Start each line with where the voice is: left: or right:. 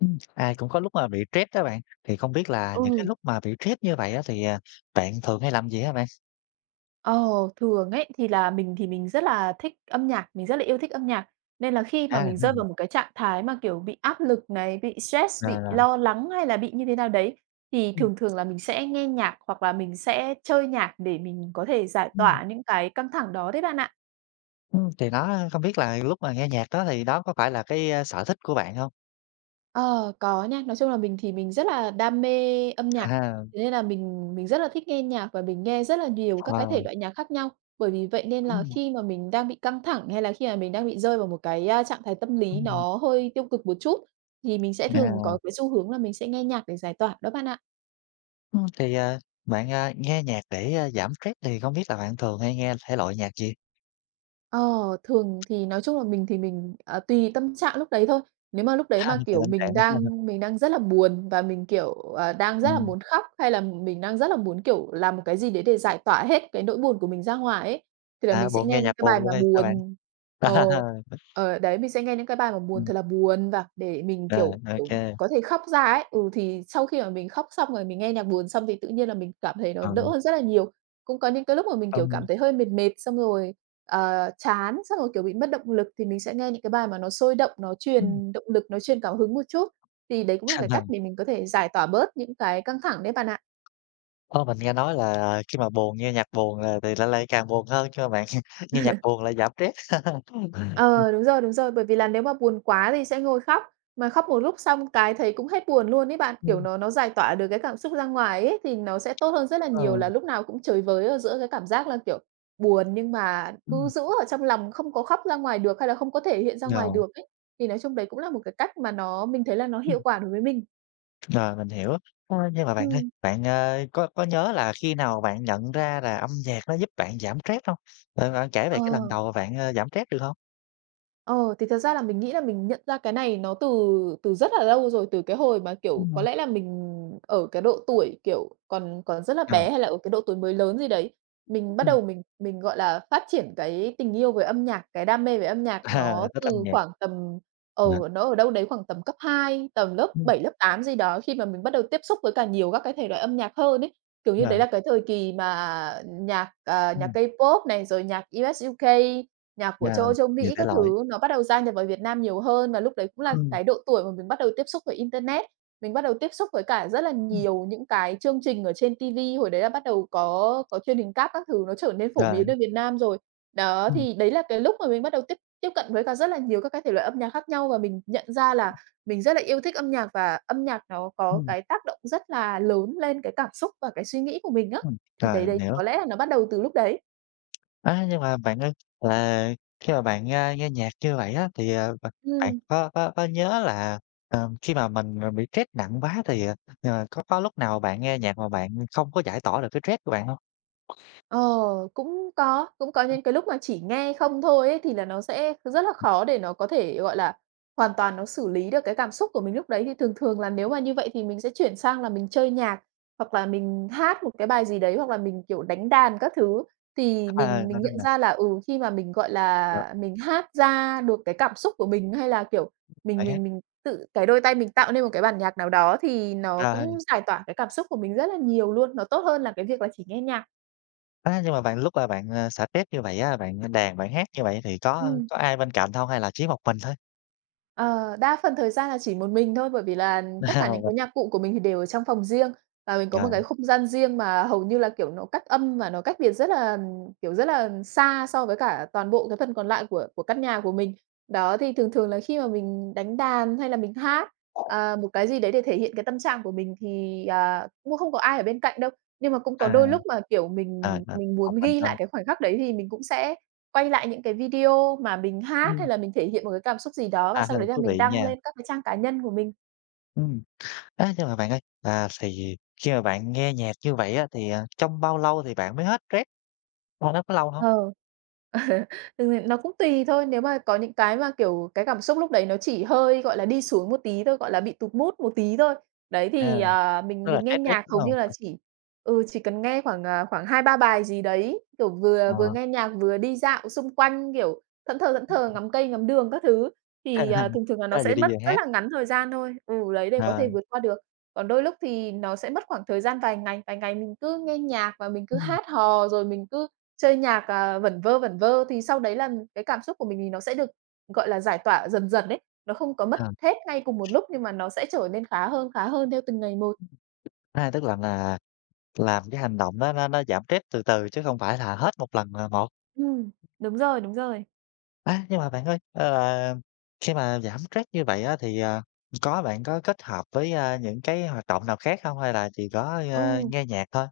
left: Ai cũng có lúc mà bị stress đó bạn, thì không biết là những cái
right: Ừ,
left: lúc mà bị stress như vậy á thì, à, bạn thường hay làm gì hả bạn?
right: ờ, thường ấy thì là mình thì mình rất là thích âm nhạc, mình rất là yêu thích âm nhạc. Nên là khi mà
left: À,
right: mình rơi vào một cái trạng thái mà, kiểu, bị áp lực này, bị stress,
left: rồi,
right: bị
left: rồi,
right: lo lắng hay là bị như thế nào đấy, thì
left: ừm,
right: thường thường là mình sẽ nghe nhạc hoặc là mình sẽ chơi nhạc để mình có thể giải
left: ừm,
right: tỏa những cái căng thẳng đó đấy bạn ạ.
left: thì nó không biết là lúc mà nghe nhạc đó thì đó có phải là cái, a, sở thích của bạn không?
right: Ờ, có nha. Nói chung là mình thì mình rất là đam mê âm nhạc,
left: À,
right: thế nên là mình rất là thích nghe nhạc và mình nghe rất là nhiều các cái thể
left: ờ,
right: loại nhạc khác nhau. Bởi vì vậy nên là
left: ừm,
right: khi mà mình đang bị căng thẳng, hay là khi mà mình đang bị rơi vào một cái, a, trạng thái tâm lý
left: ừm,
right: nó hơi tiêu cực một chút, thì mình sẽ thường
left: à,
right: có cái xu hướng là mình sẽ nghe nhạc để giải tỏa đó bạn ạ.
left: ưm, thì, à, bạn, à, nghe nhạc để, a, giảm stress thì không biết là bạn thường hay nghe thể loại nhạc gì?
right: Ờ, thường thì nói chung là mình thì mình, à, tùy tâm trạng lúc đấy thôi. Nếu mà lúc đấy
left: À,
right: mà,
left: thì
right: kiểu,
left: tâm
right: mình
left: trạng.
right: đang mình đang rất là buồn và mình, kiểu, đang rất là
left: Ừm,
right: muốn khóc, hay là mình đang rất là muốn, kiểu, làm một cái gì đấy để giải tỏa hết cái nỗi buồn của mình ra ngoài ấy, thì là
left: à,
right: mình sẽ
left: buồn
right: nghe
left: nghe
right: những
left: nhạc
right: cái bài
left: buồn luôn
right: mà
left: hay sao bạn?
right: buồn. Ờ,
left: À,
right: ờ, đấy, mình sẽ nghe những cái bài mà buồn
left: ừm,
right: thật là buồn và để mình,
left: rồi,
right: kiểu,
left: ô kê.
right: có thể khóc ra ấy. Ừ, thì sau khi mà mình khóc xong rồi mình nghe nhạc buồn xong thì tự nhiên là mình cảm thấy nó
left: Ờ,
right: đỡ
left: ừm.
right: hơn rất là nhiều. Cũng có những cái lúc mà mình, kiểu, cảm thấy hơi mệt mệt, xong rồi, chán, xong rồi, kiểu, bị mất động lực thì mình sẽ nghe những cái bài mà nó sôi động, nó truyền động lực, nó truyền cảm hứng một chút. Thì đấy cũng là cái cách để mình có thể giải tỏa bớt những cái căng thẳng đấy bạn ạ.
left: Ơ, mình nghe nói là khi mà buồn nghe nhạc buồn là thì lại lại càng buồn hơn chứ bạn, nghe nhạc buồn lại giảm stress.
right: Ờ, đúng rồi, bởi vì là nếu mà buồn quá thì sẽ ngồi khóc, mà khóc một lúc xong cái thấy cũng hết buồn luôn ấy bạn, kiểu,
left: Ừm,
right: nó giải tỏa được cái cảm xúc ra ngoài ấy, thì nó sẽ tốt hơn rất là nhiều
left: ờ,
right: là lúc nào cũng chơi với ở giữa cái cảm giác là, kiểu, buồn nhưng mà cứ
left: ừm,
right: giữ ở trong lòng không có khóc ra ngoài được, hay là không có thể hiện ra ngoài
left: rồi,
right: được ấy. Thì nói chung đấy cũng là một cái cách mà nó mình thấy là nó
left: ừm,
right: hiệu quả đối với mình.
left: rồi, mình hiểu. Ơ, nhưng mà bạn ơi,
right: Ừm,
left: bạn, ờ, có nhớ là khi nào bạn nhận ra là âm nhạc nó giúp bạn giảm stress hông? Bạn bạn kể về
right: ờ.
left: cái lần đầu mà bạn, ơ, giảm stress được hông?
right: Ờ, thì thật ra là mình nghĩ là mình nhận ra cái này nó từ từ rất là lâu rồi, từ cái hồi mà, kiểu, có
left: Ừm.
right: lẽ là mình ở cái độ tuổi, kiểu, còn còn rất là
left: Ờ,
right: bé hay là ở cái độ tuổi mới lớn gì đấy, mình bắt
left: ừm,
right: đầu mình, gọi là, phát triển cái tình yêu về âm nhạc, cái đam mê về âm nhạc
left: à,
right: nó
left: thích âm
right: từ
left: nhạc,
right: khoảng tầm ở
left: dạ,
right: nó ở đâu đấy khoảng tầm cấp 2 tầm lớp
left: ừm,
right: bảy lớp 8 gì đó, khi mà mình bắt đầu tiếp xúc với cả nhiều các cái thể loại âm nhạc hơn ấy. Kiểu như,
left: ờ,
right: đấy là cái thời kỳ mà nhạc, nhạc
left: ừm,
right: K-pop này, rồi nhạc US, UK, nhạc của
left: à,
right: châu Âu, châu
left: nhiều
right: Mỹ
left: thể
right: các
left: loại,
right: thứ nó bắt đầu gia nhập vào Việt Nam nhiều hơn và lúc đấy cũng là
left: ừm,
right: cái độ tuổi mà mình bắt đầu tiếp xúc với internet. Mình bắt đầu tiếp xúc với cả rất là
left: ừm,
right: nhiều những cái chương trình ở trên ti vi, hồi đấy là bắt đầu có truyền hình cáp các thứ nó trở nên phổ
left: rồi,
right: biến ở Việt Nam rồi. Đó,
left: ừm,
right: thì đấy là cái lúc mà mình bắt đầu tiếp tiếp cận với cả rất là nhiều các cái thể loại âm nhạc khác nhau và mình nhận ra là mình rất là yêu thích âm nhạc và âm nhạc nó có
left: ừm,
right: cái tác động rất là lớn lên cái cảm xúc và cái suy nghĩ của mình á. Thì đấy
left: rồi, mình
right: đấy,
left: hiểu.
right: có lẽ là nó bắt đầu từ lúc đấy.
left: À nhưng mà bạn ơi, là khi mà bạn, a, nghe nhạc như vậy á, thì, ờ, bạn
right: Ừm.
left: có nhớ là, ờ, khi mà mình, ờ, bị stress nặng quá thì, ờ, ờ, có lúc nào bạn nghe nhạc mà bạn không có giải tỏa được cái stress của bạn không?
right: Ờ, cũng có những cái lúc mà chỉ nghe không thôi ấy, thì là nó sẽ rất là khó để nó có thể, gọi là, hoàn toàn nó xử lý được cái cảm xúc của mình lúc đấy. Thì thường thường là nếu mà như vậy thì mình sẽ chuyển sang là mình chơi nhạc, hoặc là mình hát một cái bài gì đấy, hoặc là mình, kiểu, đánh đàn các thứ. Thì
left: Ờ,
right: mình
left: nên nên
right: nhận
left: là
right: ra là, ừ, khi mà mình, gọi
left: được
right: là, mình hát ra được cái cảm xúc của mình, hay là, kiểu, mình
left: bạn hát.
right: mình mình tự cái đôi tay mình tạo nên một cái bản nhạc nào đó thì nó
left: À
right: cũng giải tỏa cái cảm xúc của mình rất là nhiều luôn, nó tốt hơn là cái việc là chỉ nghe nhạc.
left: á, nhưng mà bạn lúc mà bạn, ờ, xả stress như vậy á, bạn đàn, bạn hát như vậy thì
right: Ừm.
left: có ai bên cạnh không hay là chỉ một mình thôi?
right: Ờ, đa phần thời gian là chỉ một mình thôi, bởi vì là tất cả
left: Một
right: những cái
left: mình,
right: nhạc cụ của mình thì đều ở trong phòng riêng và mình có
left: rồi,
right: một cái không gian riêng mà hầu như là, kiểu, nó cách âm và nó cách biệt rất là, kiểu, rất là xa so với cả toàn bộ cái phần còn lại của căn nhà của mình. Đó, thì thường thường là khi mà mình đánh đàn hay là mình hát, một cái gì đấy để thể hiện cái tâm trạng của mình thì, cũng không có ai ở bên cạnh đâu. Nhưng mà cũng có đôi
left: à,
right: lúc mà, kiểu,
left: ờ,
right: mình
left: ờ,
right: mình
left: một
right: muốn
left: mình
right: ghi lại
left: thôi.
right: cái khoảnh khắc đấy thì mình cũng sẽ quay lại những cái video mà mình hát
left: Ừm,
right: hay là mình thể hiện một cái cảm xúc gì đó
left: à,
right: và sau đấy là
left: thú vị
right: mình đăng
left: nha.
right: lên các cái trang cá nhân của mình.
left: Ừm. Á, nhưng mà bạn ơi, à, thì khi mà bạn nghe nhạc như vậy á, thì, à, trong bao lâu thì bạn mới hết stress? Ờ, nó có lâu không?
right: Ờ. Ờ, Thực ra nó cũng tùy thôi, nếu mà có những cái mà, kiểu, cái cảm xúc lúc đấy nó chỉ hơi, gọi là, đi xuống một tí thôi, gọi là, bị tụt mood một tí thôi. Đấy,
left: À,
right: thì, mình
left: tức là
right: mình nghe
left: stress ít,
right: nhạc
left: đúng
right: hầu
left: không?
right: như là chỉ cần nghe khoảng, khoảng hai ba bài gì đấy, kiểu, vừa vừa
left: Ờ,
right: nghe nhạc vừa đi dạo xung quanh, kiểu, thẫn thờ ngắm cây ngắm đường các thứ, thì, thường thường là nó
left: à, vừa
right: sẽ
left: đi
right: mất
left: vừa
right: rất
left: hát,
right: là ngắn thời gian thôi. Ừ, đấy, để có thể
left: ờ,
right: vượt qua được. Còn đôi lúc thì nó sẽ mất khoảng thời gian vài ngày mình cứ nghe nhạc và mình cứ
left: ừm,
right: hát hò rồi mình cứ chơi nhạc, vẩn vơ thì sau đấy là cái cảm xúc của mình thì nó sẽ được, gọi là, giải tỏa dần dần đấy, nó không có mất
left: ờ,
right: hết ngay cùng một lúc nhưng mà nó sẽ trở nên khá hơn theo từng ngày một.
left: à, tức là làm cái hành động đó nó giảm stress từ từ chứ không phải là hết một lần là một.
right: Ừm, đúng rồi, đúng rồi.
left: Á, nhưng mà bạn ơi, ờ, khi mà giảm stress như vậy á, thì, à, có bạn có kết hợp với, a, những cái hoạt động nào khác không hay là chỉ có, ơ,
right: Ừ.
left: nghe nhạc thôi?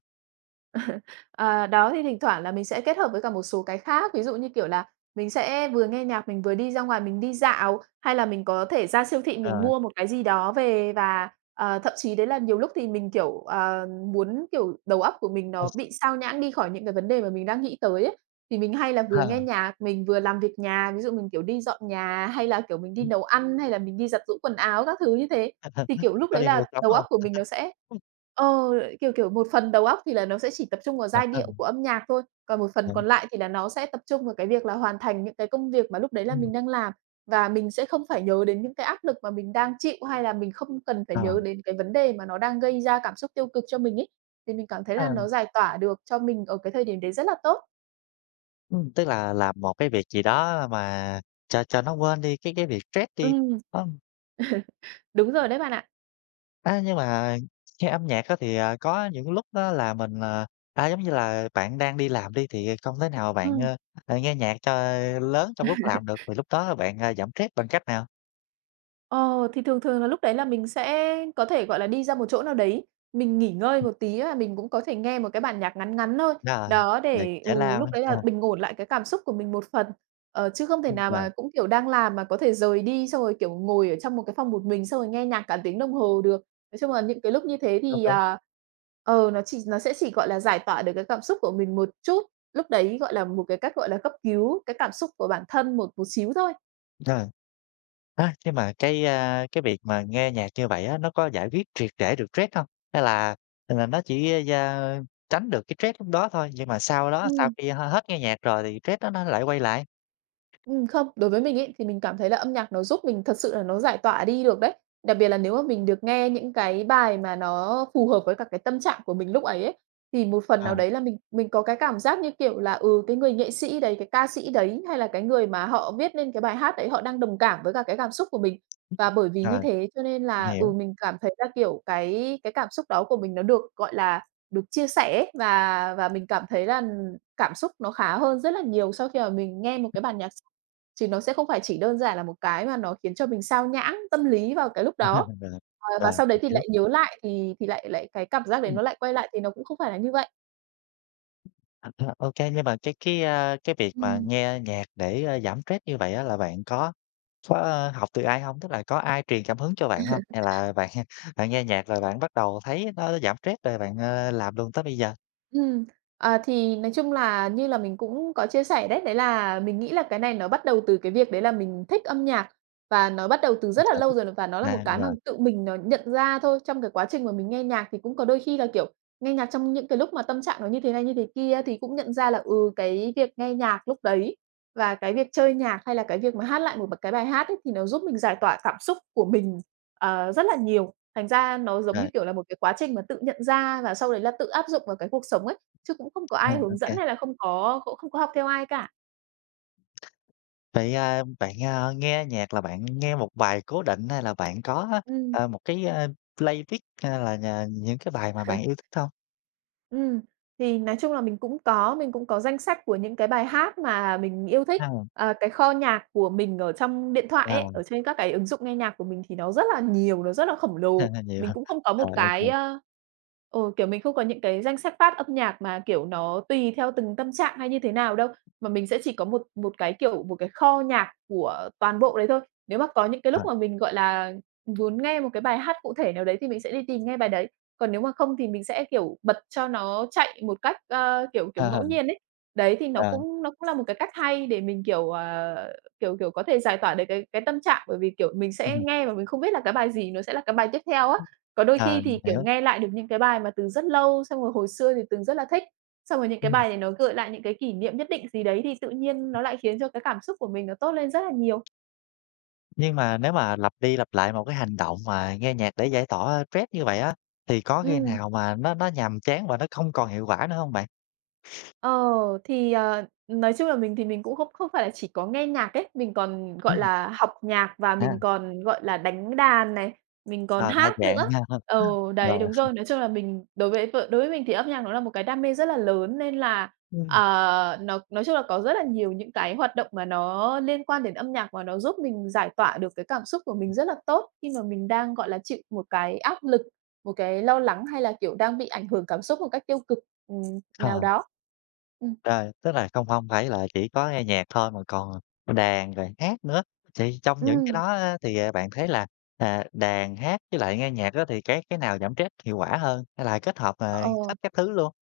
right: Ờ, đó, thì thỉnh thoảng là mình sẽ kết hợp với cả một số cái khác, ví dụ như, kiểu là, mình sẽ vừa nghe nhạc, mình vừa đi ra ngoài mình đi dạo, hay là mình có thể ra siêu thị mình
left: Ờ,
right: mua một cái gì đó về. Và, thậm chí đấy là nhiều lúc thì mình, kiểu, muốn, kiểu, đầu óc của mình nó bị sao nhãng đi khỏi những cái vấn đề mà mình đang nghĩ tới ấy, thì mình hay là vừa nghe nhạc, mình vừa làm việc nhà, ví dụ mình, kiểu, đi dọn nhà, hay là, kiểu, mình đi nấu ăn, hay là mình đi giặt giũ quần áo các thứ như thế. Thì, kiểu, lúc
left: có
right: đấy
left: đi
right: là
left: mua sắm
right: đầu óc
left: không?
right: của mình nó sẽ ờ, kiểu, một phần đầu óc thì là nó sẽ chỉ tập trung vào giai điệu của âm nhạc thôi, còn một phần
left: Đúng,
right: còn lại thì là nó sẽ tập trung vào cái việc là hoàn thành những cái công việc mà lúc đấy là
left: ừm,
right: mình đang làm. Và mình sẽ không phải nhớ đến những cái áp lực mà mình đang chịu, hay là mình không cần phải
left: ờ,
right: nhớ đến cái vấn đề mà nó đang gây ra cảm xúc tiêu cực cho mình ấy, thì mình cảm thấy
left: ờ,
right: là nó giải tỏa được cho mình ở cái thời điểm đấy rất là tốt.
left: tức là làm một cái việc gì đó mà cho nó quên đi cái việc stress đi.
right: Ừm,
left: Ơ,
right: đúng rồi đấy bạn ạ.
left: á, nhưng mà nghe âm nhạc á thì, à, có những lúc á là mình, à, à, giống như là bạn đang đi làm đi thì không thể nào bạn,
right: Ừm.
left: ơ, ờ, nghe nhạc cho lớn trong lúc làm được, thì lúc đó bạn, à, giảm stress bằng cách nào?
right: Ờ, thì thường thường là lúc đấy là mình sẽ có thể, gọi là, đi ra một chỗ nào đấy, mình nghỉ ngơi
left: Ừm,
right: một tí á, mình cũng có thể nghe một cái bản nhạc ngắn ngắn thôi.
left: đó,
right: Đó,
left: nhạc
right: để, ừ,
left: giải lao, ha,
right: lúc đấy
left: ờ,
right: là bình ổn lại cái cảm xúc của mình một phần. Chứ không thể nào
left: rồi,
right: mà cũng, kiểu, đang làm mà có thể rời đi, xong rồi, kiểu, ngồi ở trong một cái phòng một mình, xong rồi nghe nhạc cả tiếng đồng hồ được. Nói chung là những cái lúc như thế
left: đúng,
right: thì,
left: đúng,
right: à, nó sẽ chỉ, gọi là, giải tỏa được cái cảm xúc của mình một chút, lúc đấy, gọi là, một cái cách, gọi là, cấp cứu cái cảm xúc của bản thân một một xíu thôi.
left: rồi. Á, nhưng mà cái, a, cái việc mà nghe nhạc như vậy á, nó có giải quyết triệt để được stress hông? Hay là nó chỉ, da, tránh được cái stress lúc đó thôi, nhưng mà sau đó, sau
right: Ừm.
left: khi hết nghe nhạc rồi thì stress đó nó lại quay lại?
right: Không, đối với mình ấy, thì mình cảm thấy là âm nhạc nó giúp mình thật sự là nó giải tỏa đi được đấy. Đặc biệt là nếu mà mình được nghe những cái bài mà nó phù hợp với cả cái tâm trạng của mình lúc ấy ấy, thì một phần
left: Ờ,
right: nào đấy là mình có cái cảm giác như kiểu là, ừ, cái người nghệ sĩ đấy, cái ca sĩ đấy, hay là cái người mà họ viết nên cái bài hát đấy họ đang đồng cảm với cả cái cảm xúc của mình. Và bởi vì như
left: rồi,
right: thế cho nên
left: mình
right: là,
left: hiểu.
right: ừ, mình cảm thấy là, kiểu, cái cảm xúc đó của mình nó được, gọi là, được chia sẻ ấy, và mình cảm thấy là ừ, cảm xúc nó khá hơn rất là nhiều sau khi mà mình nghe một cái bản nhạc. Chứ nó sẽ không phải chỉ đơn giản là một cái mà nó khiến cho mình xao nhãng tâm lý vào cái lúc đó.
left: Rồi,
right: Ờ, và
left: rồi,
right: sau đấy
left: mình
right: thì
left: hiểu.
right: lại nhớ lại thì lại lại cái cảm giác đấy
left: Ừm,
right: nó lại quay lại thì nó cũng không phải là như vậy.
left: ờ, ô kê, nhưng mà cái, a, cái việc mà
right: Ừm.
left: nghe nhạc để, a, giảm stress như vậy á là bạn có, a, học từ ai hông? Tức là có ai truyền cảm hứng cho bạn hông? Hay là bạn bạn nghe nhạc rồi bạn bắt đầu thấy nó giảm stress rồi bạn, ơ, làm luôn tới bây giờ?
right: Ừm, à, thì nói chung là như là mình cũng có chia sẻ đấy, đấy là mình nghĩ là cái này nó bắt đầu từ cái việc đấy là mình thích âm nhạc và nó bắt đầu từ
left: Yên
right: rất là
left: tĩnh.
right: lâu rồi và nó là một
left: À,
right: cái mà
left: rồi,
right: tự mình nó nhận ra thôi. Trong cái quá trình mà mình nghe nhạc thì cũng có đôi khi là, kiểu, nghe nhạc trong những cái lúc mà tâm trạng nó như thế này, như thế kia thì cũng nhận ra là, ừ, cái việc nghe nhạc lúc đấy và cái việc chơi nhạc hay là cái việc mà hát lại một cái bài hát ấy thì nó giúp mình giải tỏa cảm xúc của mình, ờ, rất là nhiều. Thành ra nó giống như,
left: rồi,
right: kiểu là, một cái quá trình mà tự nhận ra và sau đấy là tự áp dụng vào cái cuộc sống ấy, chứ cũng không có
left: rồi,
right: ai hướng
left: ô.
right: dẫn hay là không có cũng không có học theo ai cả.
left: Vậy, à, bạn, a, nghe nhạc là bạn nghe một bài cố định hay là bạn có,
right: Ừm.
left: ờ, một cái, a, playlist hay là nhờ những cái bài mà bạn yêu thích hông?
right: Ừm, thì nói chung là mình cũng có danh sách của những cái bài hát mà mình yêu thích.
left: À,
right: Ờ, cái kho nhạc của mình ở trong điện thoại ấy,
left: rồi,
right: ở trên các cái ứng dụng nghe nhạc của mình thì nó rất là nhiều, nó rất là khổng lồ.
left: nhiều
right: Mình
left: ha.
right: cũng không có một
left: Rồi,
right: cái,
left: ô
right: ừ, kiểu, mình không có những cái danh sách phát âm nhạc mà, kiểu, nó tùy theo từng tâm trạng hay như thế nào đâu, mà mình sẽ chỉ có một một cái, kiểu, một cái kho nhạc của toàn bộ đấy thôi. Nếu mà có những cái lúc
left: rồi,
right: mà mình, gọi là, muốn nghe một cái bài hát cụ thể nào đấy thì mình sẽ đi tìm nghe bài đấy. Còn nếu mà không thì mình sẽ, kiểu, bật cho nó chạy một cách, ơ, kiểu,
left: ờ,
right: ngẫu nhiên ấy. Đấy, thì nó
left: ờ,
right: cũng nó cũng là một cái cách hay để mình, kiểu, ờ, kiểu, có thể giải tỏa được cái tâm trạng, bởi vì, kiểu, mình sẽ nghe mà mình không biết là cái bài gì nó sẽ là cái bài tiếp theo á. Có đôi khi
left: ờ,
right: thì, kiểu,
left: hiểu.
right: nghe lại được những cái bài mà từ rất lâu, xong rồi hồi xưa thì từng rất là thích, xong rồi những cái
left: Ừm,
right: bài này nó gợi lại những cái kỷ niệm nhất định gì đấy thì tự nhiên nó lại khiến cho cái cảm xúc của mình nó tốt lên rất là nhiều.
left: nhưng mà nếu mà lặp đi lặp lại một cái hành động mà nghe nhạc để giải tỏa stress như vậy á, thì có khi
right: Ừm.
left: nào mà nó nhàm chán và nó không còn hiệu quả nữa hông bạn?
right: Ờ, thì, ờ, nói chung là mình thì mình cũng không không phải là chỉ có nghe nhạc ấy, mình còn, gọi
left: Ừm,
right: là, học nhạc và
left: à,
right: mình còn, gọi là, đánh đàn này, mình còn
left: ờ, đa
right: hát
left: dạng
right: nữa.
left: ha.
right: Ừ, đấy,
left: Rồi,
right: đúng rồi, nói chung là mình đối với vợ đối với mình thì âm nhạc nó là một cái đam mê rất là lớn nên là,
left: ừm,
right: ờ, nó nói chung là có rất là nhiều những cái hoạt động mà nó liên quan đến âm nhạc và nó giúp mình giải tỏa được cái cảm xúc của mình rất là tốt khi mà mình đang, gọi là, chịu một cái áp lực, một cái lo lắng hay là, kiểu, đang bị ảnh hưởng cảm xúc một cách tiêu cực. Ừm. Nào
left: ờ.
right: đó. Ừm.
left: Rồi, tức là không không phải là chỉ có nghe nhạc thôi mà còn đàn rồi hát nữa. Thì trong những cái
right: Ừm,
left: đó á, thì, à, bạn thấy là, à, đàn, hát với lại nghe nhạc đó thì cái nào giảm stress hiệu quả hơn? Hay là kết hợp, à,
right: ờ.
left: hết các thứ luôn?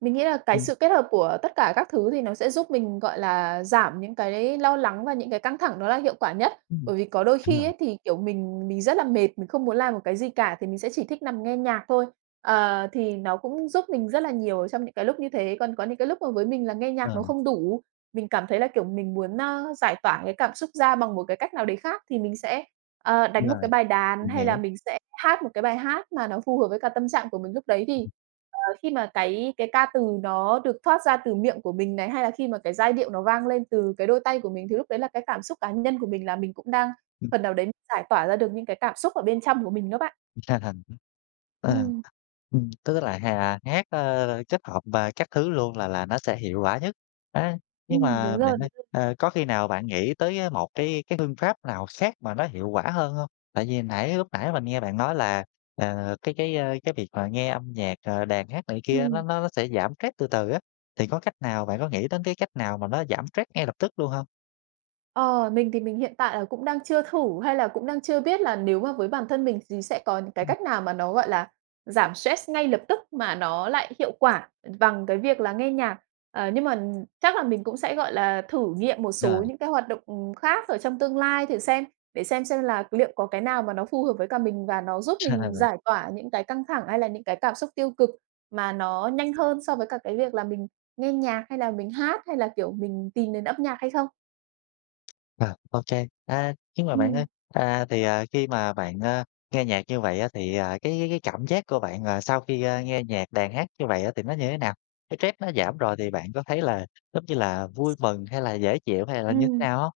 right: Mình nghĩ là cái
left: Ừm,
right: sự kết hợp của tất cả các thứ thì nó sẽ giúp mình, gọi là, giảm những cái lo lắng và những cái căng thẳng đó là hiệu quả nhất.
left: ừm,
right: Bởi vì có đôi
left: đúng
right: khi
left: rồi,
right: ấy, thì, kiểu, mình rất là mệt, mình không muốn làm một cái gì cả thì mình sẽ chỉ thích nằm nghe nhạc thôi. Ờ, thì nó cũng giúp mình rất là nhiều trong những cái lúc như thế. Còn có những cái lúc mà với mình là nghe
left: ờ,
right: nhạc nó không đủ, mình cảm thấy là, kiểu, mình muốn, ơ, giải tỏa cái cảm xúc ra bằng một cái cách nào đấy khác thì mình sẽ, ờ,
left: đúng
right: đánh một
left: rồi,
right: cái bài đàn
left: mình
right: hay là
left: hiểu,
right: mình sẽ hát một cái bài hát mà nó phù hợp với cả tâm trạng của mình lúc đấy đi. Khi mà cái ca từ nó được thoát ra từ miệng của mình này, hay là khi mà cái giai điệu nó vang lên từ cái đôi tay của mình thì lúc đấy là cái cảm xúc cá nhân của mình là mình cũng đang
left: ừm,
right: phần nào đấy giải tỏa ra được những cái cảm xúc ở bên trong của mình đó bạn.
left: ờ.
right: Ừm.
left: Tức là hát, ơ, kết hợp và các thứ luôn là nó sẽ hiệu quả nhất. Á, nhưng
right: Đúng
left: mà
right: rồi.
left: bạn ơi, ờ, có khi nào bạn nghĩ tới, ơ, một cái phương pháp nào khác mà nó hiệu quả hơn không? Tại vì nãy lúc nãy mình nghe bạn nói là, ờ, cái, ơ, cái việc mà nghe âm nhạc, ờ, đàn hát này kia nó
right: Ừm.
left: nó nó sẽ giảm stress từ từ á, thì có cách nào bạn có nghĩ đến cái cách nào mà nó giảm stress ngay lập tức luôn không?
right: Ờ, mình thì mình hiện tại là cũng đang chưa thử hay là cũng đang chưa biết là nếu mà với bản thân mình thì sẽ có những cái
left: Ừm,
right: cách nào mà nó, gọi là, giảm stress ngay lập tức mà nó lại hiệu quả bằng cái việc là nghe nhạc. Ờ, nhưng mà chắc là mình cũng sẽ, gọi là, thử nghiệm một
left: rồi.
right: số những cái hoạt động, khác ở trong tương lai thử xem, để xem là liệu có cái nào mà nó phù hợp với cả mình và nó giúp mình giải tỏa những cái căng thẳng hay là những cái cảm xúc tiêu cực mà nó nhanh hơn so với cả cái việc là mình nghe nhạc hay là mình hát hay là, kiểu, mình tìm đến âm nhạc hay không?
left: À, ô kê. À, nhưng mà bạn ơi,
right: Ừm.
left: à, thì, à, khi mà bạn, ơ, nghe nhạc như vậy á thì, à, cái cảm giác của bạn, ờ, sau khi, ơ, nghe nhạc, đàn hát như vậy á thì nó như thế nào? Cái stress nó giảm rồi thì bạn có thấy là giống như là vui mừng hay là dễ chịu hay là như thế
right: Ừm,
left: nào hông?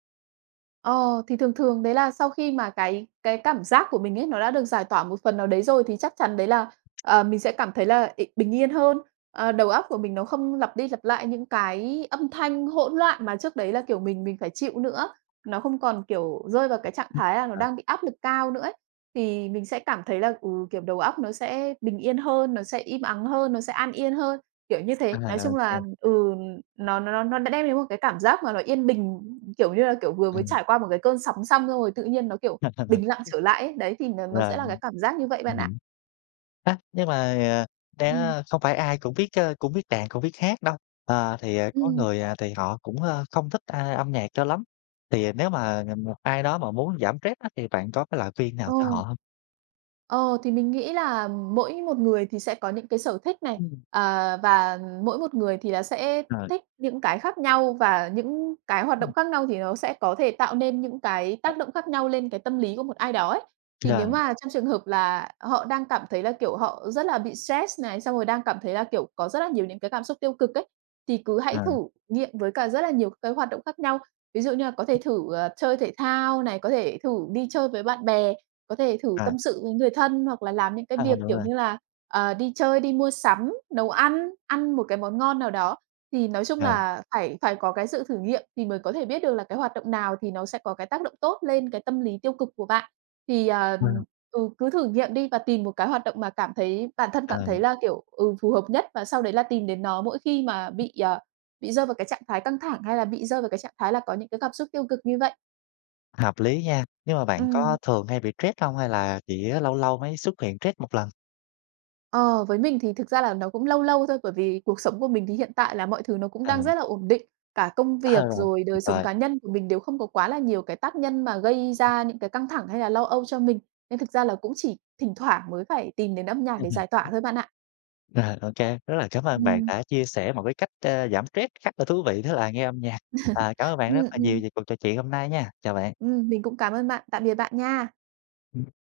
right: ờ, thì thường thường đấy là sau khi mà cái cảm giác của mình ấy, nó đã được giải tỏa một phần nào đấy rồi thì chắc chắn đấy là, ờ, mình sẽ cảm thấy là ị bình yên hơn. Ờ, đầu óc của mình nó không lặp đi lặp lại những cái âm thanh hỗn loạn mà trước đấy là, kiểu, mình phải chịu nữa, nó không còn, kiểu, rơi vào cái trạng thái là nó
left: Ờ.
right: đang bị áp lực cao nữa ấy. Thì mình sẽ cảm thấy là, ừ, kiểu, đầu óc nó sẽ bình yên hơn, nó sẽ im ắng hơn, nó sẽ an yên hơn, kiểu như
left: À,
right: thế. Nói
left: ô
right: chung
left: kê.
right: là, ừ, nó đã đem đến một cái cảm giác mà nó yên bình, kiểu như là, kiểu, vừa mới trải qua một cái cơn sóng xong xong rồi tự nhiên nó, kiểu, bình lặng trở lại ấy. Đấy, thì nó sẽ
left: Rồi.
right: là cái cảm giác như vậy bạn ạ.
left: A, nhưng mà, ờ,
right: Ừm,
left: đã không phải ai cũng biết, ơ, cũng biết đàn, cũng biết hát đâu. Ờ, thì, ờ, có
right: ừm,
left: người, à, thì họ cũng, ơ, không thích, a, âm nhạc cho lắm. Thì nếu mà, một ai đó mà muốn giảm stress á, thì bạn có cái lời khuyên nào
right: ờ.
left: cho họ hông?
right: Ờ, thì mình nghĩ là mỗi một người thì sẽ có những cái sở thích này,
left: Ừm.
right: à, và mỗi một người thì là sẽ
left: Ờ,
right: thích những cái khác nhau và những cái hoạt
left: ừm,
right: động khác nhau thì nó sẽ có thể tạo nên những cái tác động khác nhau lên cái tâm lý của một ai đó ấy. Thì nếu
left: rồi,
right: mà trong trường hợp là họ đang cảm thấy là, kiểu, họ rất là bị stress này, xong rồi đang cảm thấy là, kiểu, có rất là nhiều những cái cảm xúc tiêu cực ấy, thì cứ
left: ờ,
right: hãy thử nghiệm với cả rất là nhiều cái hoạt động khác nhau. Ví dụ như là có thể thử, ờ, chơi thể thao này, có thể thử đi chơi với bạn bè. Có thể thử
left: ờ,
right: tâm sự với người thân hoặc là làm những cái
left: ờ,
right: việc,
left: đúng
right: kiểu
left: rồi,
right: như là, ờ, đi chơi, đi mua sắm, nấu ăn, ăn một cái món ngon nào đó. Thì nói chung
left: ờ,
right: là phải phải có cái sự thử nghiệm thì mới có thể biết được là cái hoạt động nào thì nó sẽ có cái tác động tốt lên cái tâm lý tiêu cực của bạn. Thì, ờ,
left: ờ,
right: ừ, cứ thử nghiệm đi và tìm một cái hoạt động mà cảm thấy bản thân cảm
left: ờ,
right: thấy là, kiểu, ừ, phù hợp nhất và sau đấy là tìm đến nó mỗi khi mà bị, ờ, bị rơi vào cái trạng thái căng thẳng hay là bị rơi vào cái trạng thái là có những cái cảm xúc tiêu cực như vậy.
left: hợp lý nha. Nhưng mà bạn có
right: Ừm.
left: thường hay bị stress hông hay là chỉ lâu lâu mới xuất hiện stress một lần?
right: Ờ, với mình thì thực ra là nó cũng lâu lâu thôi, bởi vì cuộc sống của mình thì hiện tại là mọi thứ nó cũng
left: Ờ,
right: đang rất là ổn định, cả công
left: ờ,
right: việc rồi
left: tuyệt
right: đời sống
left: vời.
right: cá nhân của mình đều không có quá là nhiều cái tác nhân mà gây ra những cái căng thẳng hay là lo âu cho mình. Nên thực ra là cũng chỉ thỉnh thoảng mới phải tìm đến âm nhạc để giải tỏa thôi bạn ạ.
left: Rồi, ô rất là cảm ơn bạn
right: Ừm,
left: đã chia sẻ một cái cách, a, giảm stress khá là thú vị đó là nghe âm nhạc. À, cảm ơn bạn
right: ừm,
left: rất là nhiều
right: ừm,
left: về cuộc trò chuyện hôm nay nha. Chào bạn.
right: ừm, mình cũng cảm ơn bạn. Tạm biệt bạn nha.